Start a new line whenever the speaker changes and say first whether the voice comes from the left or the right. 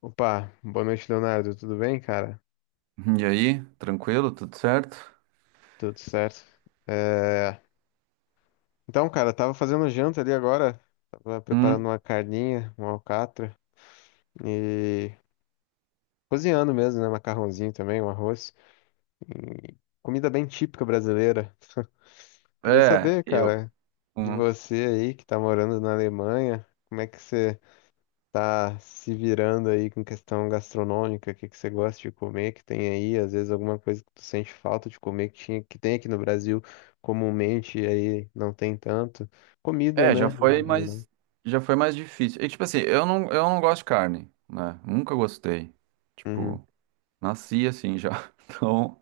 left: Opa, boa noite, Leonardo. Tudo bem, cara?
right: E aí, tranquilo? Tudo certo?
left: Tudo certo. É, Então, cara, eu tava fazendo janta ali agora. Tava
right: Hum,
left: preparando uma carninha, uma alcatra e cozinhando mesmo, né? Macarrãozinho também, um arroz. E Comida bem típica brasileira. Queria
right: é,
left: saber,
right: eu.
left: cara, de
right: hum,
left: você aí que tá morando na Alemanha, como é que você tá se virando aí com questão gastronômica, o que que você gosta de comer, que tem aí, às vezes alguma coisa que tu sente falta de comer, que tinha, que tem aqui no Brasil comumente, e aí não tem tanto. Comida,
right: já
left: né,
right: foi
left: em geral.
right: mais. Já foi mais difícil. E, tipo assim, eu não gosto de carne, né? Nunca gostei.
left: Uhum,
right: Tipo, nasci assim já. Então,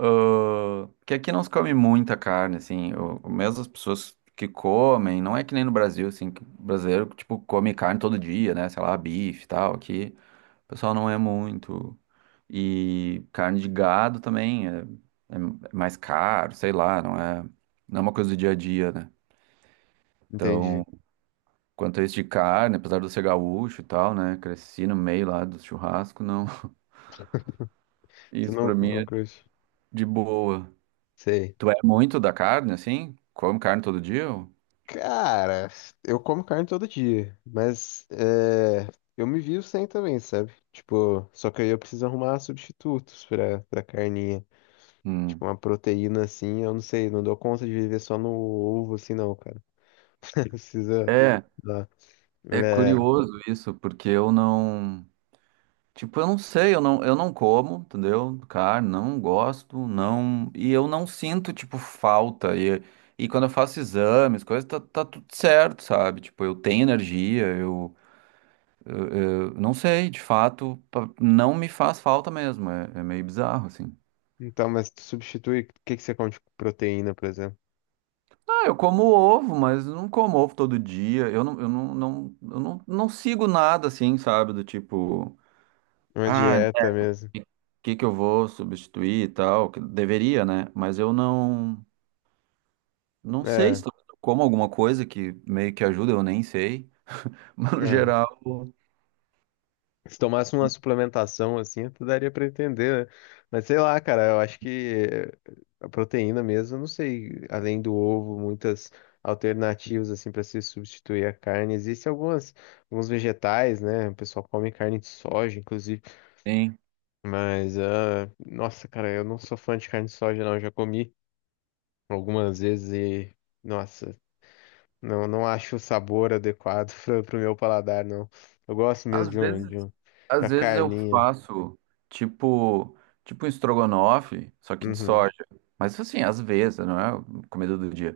right: que aqui não se come muita carne, assim. O Mesmo as pessoas que comem, não é que nem no Brasil, assim, que o brasileiro, tipo, come carne todo dia, né? Sei lá, bife e tal, aqui. O pessoal não é muito. E carne de gado também é mais caro, sei lá, não é, não é uma coisa do dia a dia, né?
left: entendi.
right: Então, quanto a isso de carne, apesar de eu ser gaúcho e tal, né? Cresci no meio lá do churrasco, não.
left: Você
right: Isso
left: não,
right: pra mim
left: não
right: é
left: curte?
right: de boa.
left: Sei.
right: Tu é muito da carne, assim? Come carne todo dia? Ou...
left: Cara, eu como carne todo dia, mas eu me vivo sem também, sabe? Tipo, só que aí eu preciso arrumar substitutos pra carninha.
right: Hum.
left: Tipo, uma proteína assim, eu não sei, não dou conta de viver só no ovo assim, não, cara. Precisa
right: É,
left: dar.
right: é
left: É.
right: curioso isso, porque eu não. Tipo, eu não sei, eu não como, entendeu? Carne, não gosto, não. E eu não sinto, tipo, falta. E quando eu faço exames, coisas, tá tudo certo, sabe? Tipo, eu tenho energia, eu não sei, de fato, não me faz falta mesmo. É, é meio bizarro, assim.
left: Então, mas tu substitui, o que que você come de proteína, por exemplo?
right: Ah, eu como ovo, mas eu não como ovo todo dia. Eu não sigo nada, assim, sabe? Do tipo,
left: Uma
right: ah,
left: dieta mesmo.
right: o que que eu vou substituir e tal? Que deveria, né? Mas eu não. Não sei se
left: É,
right: talvez eu como alguma coisa que meio que ajuda, eu nem sei. Mas no
left: não.
right: geral,
left: Se tomasse uma suplementação assim, tu daria pra entender, né? Mas sei lá, cara, eu acho que a proteína mesmo, eu não sei, além do ovo, muitas alternativas assim para se substituir a carne. Existem algumas, alguns vegetais, né? O pessoal come carne de soja, inclusive.
right: sim.
left: Mas, ah, nossa, cara, eu não sou fã de carne de soja, não. Eu já comi algumas vezes e, nossa, não acho o sabor adequado pro meu paladar, não. Eu gosto mesmo
right: Às vezes,
left: da
right: às vezes eu
left: carninha.
right: faço tipo, tipo um estrogonofe, só que de
left: Uhum,
right: soja. Mas assim, às vezes, não é comida do dia.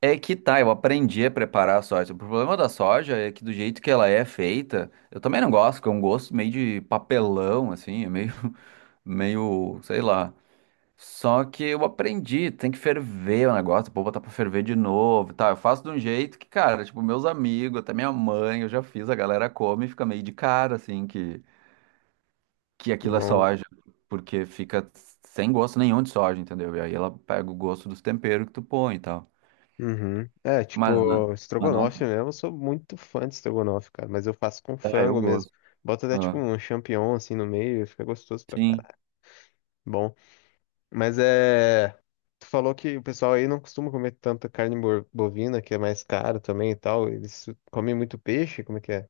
right: É que tá, eu aprendi a preparar a soja. O problema da soja é que do jeito que ela é feita, eu também não gosto, que é um gosto meio de papelão, assim, é meio, meio, sei lá. Só que eu aprendi, tem que ferver o negócio, vou botar pra ferver de novo, tá? Eu faço de um jeito que, cara, tipo, meus amigos, até minha mãe, eu já fiz, a galera come e fica meio de cara, assim, que aquilo é
left: bom.
right: soja, porque fica sem gosto nenhum de soja, entendeu? E aí ela pega o gosto dos temperos que tu põe e tal.
left: Uhum. É,
right: Mas, não-
left: tipo,
right: mas
left: estrogonofe
right: não,
left: mesmo. Eu sou muito fã de estrogonofe, cara, mas eu faço com
right: é, eu
left: frango mesmo.
right: gosto.
left: Bota até, tipo,
right: Ah,
left: um champignon, assim, no meio, fica gostoso pra
right: sim.
left: caralho. Bom. Mas é. Tu falou que o pessoal aí não costuma comer tanta carne bovina, que é mais caro também e tal. Eles comem muito peixe, como é que é?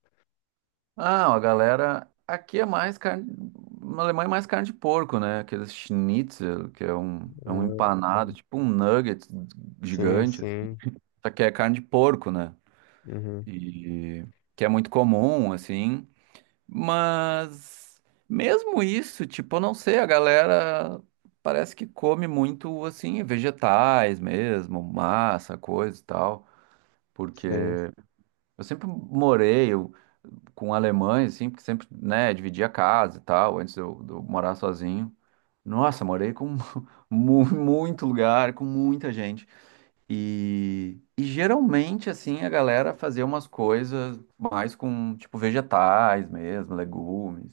right: Ah, a galera. Aqui é mais carne. Na Alemanha é mais carne de porco, né? Aqueles schnitzel, que é um
left: Hum,
right: empanado, tipo um nugget
left: sim,
right: gigante.
left: sim.
right: Só que é carne de porco, né?
left: Uhum,
right: E que é muito comum, assim. Mas mesmo isso, tipo, eu não sei, a galera parece que come muito, assim, vegetais mesmo, massa, coisa e tal. Porque
left: sim.
right: eu sempre morei com alemães, assim, porque sempre, né, dividia casa e tal, antes de eu morar sozinho. Nossa, morei com muito lugar, com muita gente. E geralmente, assim, a galera fazia umas coisas mais com, tipo, vegetais mesmo, legumes,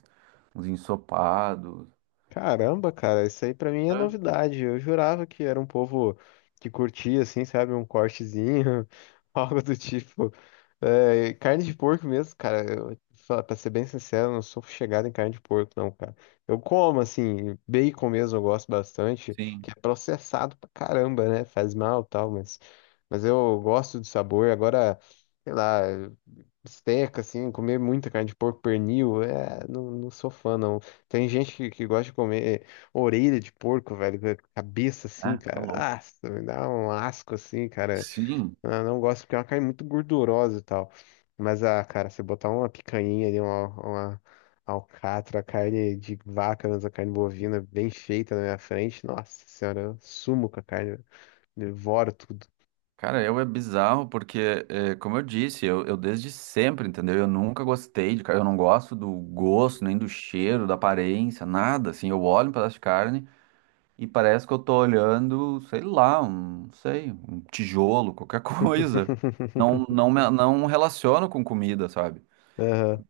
right: uns ensopados,
left: Caramba, cara, isso aí pra mim é
right: né?
left: novidade. Eu jurava que era um povo que curtia, assim, sabe, um cortezinho, algo do tipo. É, carne de porco mesmo, cara. Eu, pra ser bem sincero, eu não sou chegado em carne de porco, não, cara. Eu como, assim, bacon mesmo, eu gosto bastante,
right: Sim.
left: que é processado pra caramba, né? Faz mal e tal, mas eu gosto do sabor. Agora, sei lá. Bisteca, assim, comer muita carne de porco, pernil, é, não sou fã, não. Tem gente que gosta de comer orelha de porco, velho, com a cabeça assim,
right: É, tá
left: cara.
right: louco.
left: Nossa, me dá um asco assim, cara.
right: Sim.
left: Eu não gosto porque é uma carne muito gordurosa e tal. Mas, ah, cara, você botar uma picanha ali, uma alcatra, carne de vaca, mas a carne bovina bem feita na minha frente, nossa senhora, eu sumo com a carne, devoro tudo.
right: Cara, eu é bizarro porque, é, como eu disse, eu desde sempre, entendeu? Eu nunca gostei de carne, eu não gosto do gosto, nem do cheiro, da aparência, nada. Assim, eu olho um pedaço de carne e parece que eu tô olhando, sei lá, um, não sei, um tijolo, qualquer coisa. Não relaciono com comida, sabe?
left: Aham.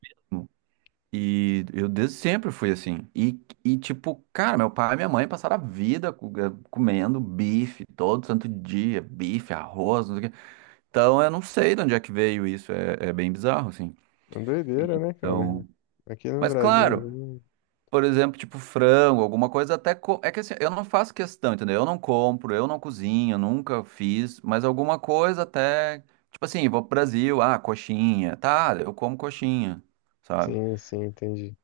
right: E eu desde sempre fui assim. E tipo, cara, meu pai e minha mãe passaram a vida comendo bife todo santo dia, bife, arroz, não sei o quê. Então, eu não sei de onde é que veio isso, é, é bem bizarro, assim.
left: É uma doideira, né, cara?
right: Então,
left: Aqui no
right: mas
left: Brasil.
right: claro,
left: Hum,
right: por exemplo, tipo frango, alguma coisa é que assim, eu não faço questão, entendeu? Eu não compro, eu não cozinho, nunca fiz, mas alguma coisa até, tipo assim, vou pro Brasil, ah, coxinha, tá, eu como coxinha, sabe?
left: sim, sim, entendi.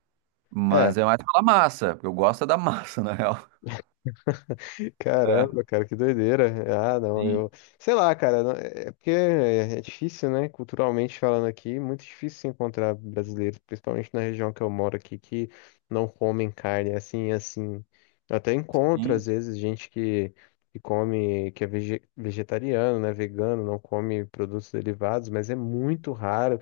left: É,
right: Mas é mais pela massa, porque eu gosto é da massa, na real. É,
left: caramba, cara, que doideira. Ah, não, eu.
right: sim,
left: Sei lá, cara, é é porque é é difícil, né? Culturalmente falando aqui, muito difícil se encontrar brasileiros, principalmente na região que eu moro aqui, que não comem carne assim, assim. Eu até encontro, às
right: sim,
left: vezes, gente que come, que é vegetariano, né? Vegano, não come produtos derivados, mas é muito raro.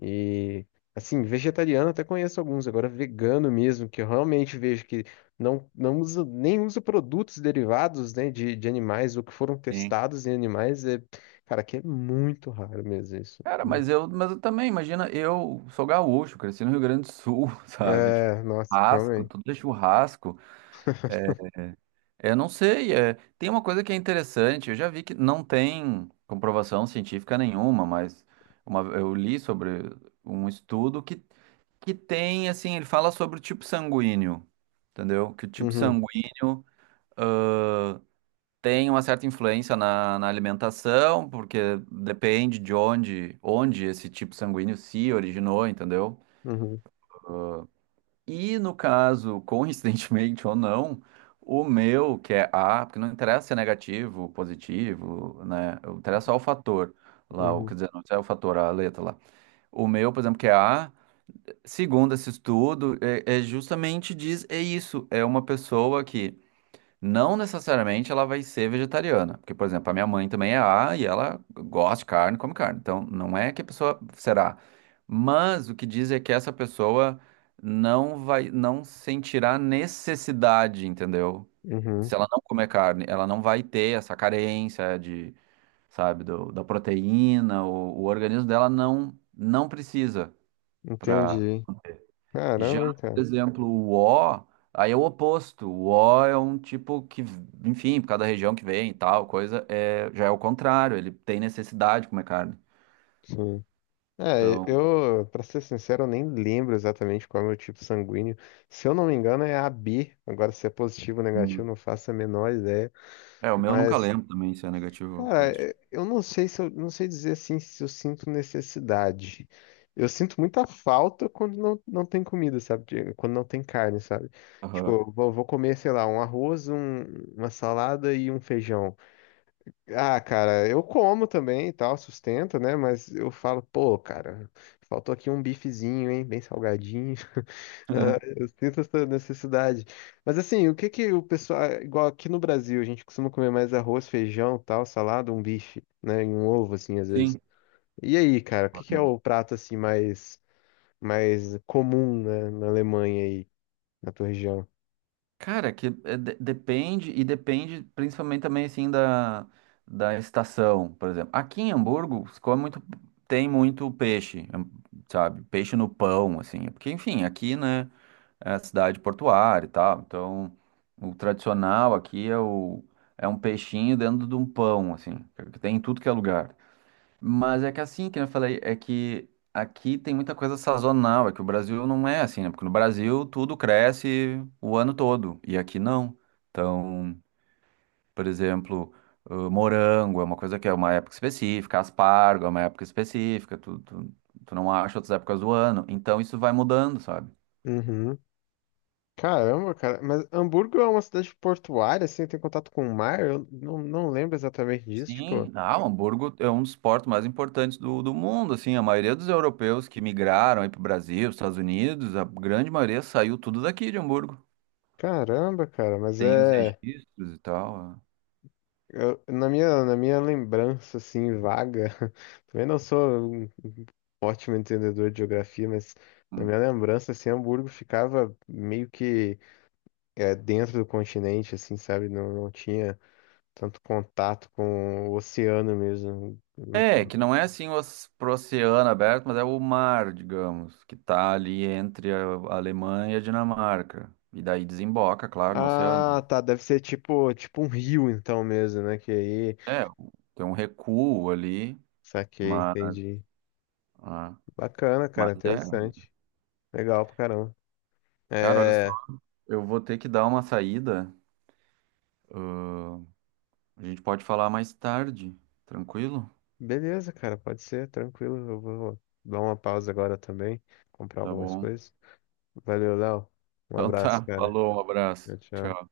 left: E assim, vegetariano até conheço alguns, agora vegano mesmo, que eu realmente vejo que não usa, nem usa produtos derivados, né, de animais ou que foram
right: sim.
left: testados em animais, é, cara, que é muito raro mesmo isso.
right: Cara, mas eu também, imagina, eu sou gaúcho, cresci no Rio Grande do Sul, sabe? Tipo,
left: É, nossa,
right: churrasco,
left: realmente.
right: tudo é churrasco. É, eu não sei, é, tem uma coisa que é interessante, eu já vi que não tem comprovação científica nenhuma, mas uma, eu li sobre um estudo que tem, assim, ele fala sobre o tipo sanguíneo, entendeu? Que o tipo
left: Uhum,
right: sanguíneo tem uma certa influência na, na alimentação, porque depende de onde, onde esse tipo sanguíneo se originou, entendeu?
left: uhum,
right: E no caso, coincidentemente ou não, o meu, que é A, porque não interessa se é negativo, positivo, né? Interessa só o fator lá, o,
left: uhum,
right: quer dizer, não é o fator, a letra lá. O meu, por exemplo, que é A, segundo esse estudo, é, é justamente diz, é isso, é uma pessoa que não necessariamente ela vai ser vegetariana, porque, por exemplo, a minha mãe também é A e ela gosta de carne, come carne. Então, não é que a pessoa será. Mas o que diz é que essa pessoa não vai, não sentirá necessidade, entendeu?
left: uhum.
right: Se ela não comer carne, ela não vai ter essa carência de, sabe, da proteína, o organismo dela não precisa
left: Entendi.
right: já,
left: Caramba, hein,
right: por
left: cara.
right: exemplo, O, aí é o oposto. O é um tipo que, enfim, por cada região que vem e tal, coisa, é, já é o contrário, ele tem necessidade de comer carne.
left: Sim. É,
right: Então,
left: eu, pra ser sincero, eu nem lembro exatamente qual é o meu tipo sanguíneo. Se eu não me engano, é A B. Agora, se é positivo ou negativo,
right: hum,
left: não faço a menor ideia.
right: é, o meu eu nunca
left: Mas,
right: lembro também se é negativo ou
left: cara,
right: positivo.
left: eu não sei se eu não sei dizer assim se eu sinto necessidade. Eu sinto muita falta quando não tem comida, sabe? Quando não tem carne, sabe? Tipo,
right: Aham.
left: eu vou comer, sei lá, um arroz, uma salada e um feijão. Ah, cara, eu como também e tal, sustento, né? Mas eu falo, pô, cara, faltou aqui um bifezinho, hein? Bem salgadinho. Ah, eu sinto essa necessidade. Mas assim, o que que o pessoal, igual aqui no Brasil, a gente costuma comer mais arroz, feijão, tal, salada, um bife, né? E um ovo, assim, às vezes.
right: Sim.
left: E aí, cara, o que que é o prato, assim, mais comum, né, na Alemanha aí, na tua região?
right: Cara, que é, depende, e depende principalmente também, assim, da, da estação, por exemplo. Aqui em Hamburgo, se come muito, tem muito peixe, sabe? Peixe no pão, assim. Porque, enfim, aqui, né? É a cidade portuária e tal. Então, o tradicional aqui é o é um peixinho dentro de um pão, assim, que tem em tudo que é lugar. Mas é que assim, que eu falei, é que aqui tem muita coisa sazonal, é que o Brasil não é assim, né? Porque no Brasil tudo cresce o ano todo e aqui não. Então, por exemplo, morango é uma coisa que é uma época específica, aspargo é uma época específica, tu não acha outras épocas do ano. Então isso vai mudando, sabe?
left: Uhum. Caramba, cara, mas Hamburgo é uma cidade portuária, assim, tem contato com o mar? Eu não lembro exatamente disso, tipo,
right: Sim, ah, o Hamburgo é um dos portos mais importantes do, do mundo, assim, a maioria dos europeus que migraram aí para o Brasil, os Estados Unidos, a grande maioria saiu tudo daqui de Hamburgo.
left: caramba, cara, mas
right: Tem os
left: é.
right: registros e tal. É.
left: Eu- na minha lembrança, assim, vaga, também não sou um ótimo entendedor de geografia, mas na
right: Hum.
left: minha lembrança, assim, Hamburgo ficava meio que é, dentro do continente, assim, sabe? Não tinha tanto contato com o oceano mesmo.
right: É, que não é assim pro oceano aberto, mas é o mar, digamos, que tá ali entre a Alemanha e a Dinamarca. E daí desemboca, claro, no oceano.
left: Ah, tá, deve ser tipo, tipo um rio, então mesmo, né? Que aí.
right: É, tem um recuo ali,
left: Saquei,
right: mas,
left: entendi.
right: ah,
left: Bacana,
right: mas
left: cara,
right: é,
left: interessante. Legal pra caramba.
right: cara, olha só,
left: É,
right: eu vou ter que dar uma saída. A gente pode falar mais tarde, tranquilo?
left: beleza, cara, pode ser, tranquilo. Eu vou dar uma pausa agora também, comprar
right: Tá
left: algumas
right: bom.
left: coisas. Valeu, Léo. Um
right: Então
left: abraço,
right: tá,
left: cara.
right: falou, um
left: Tchau,
right: abraço.
left: tchau.
right: Tchau.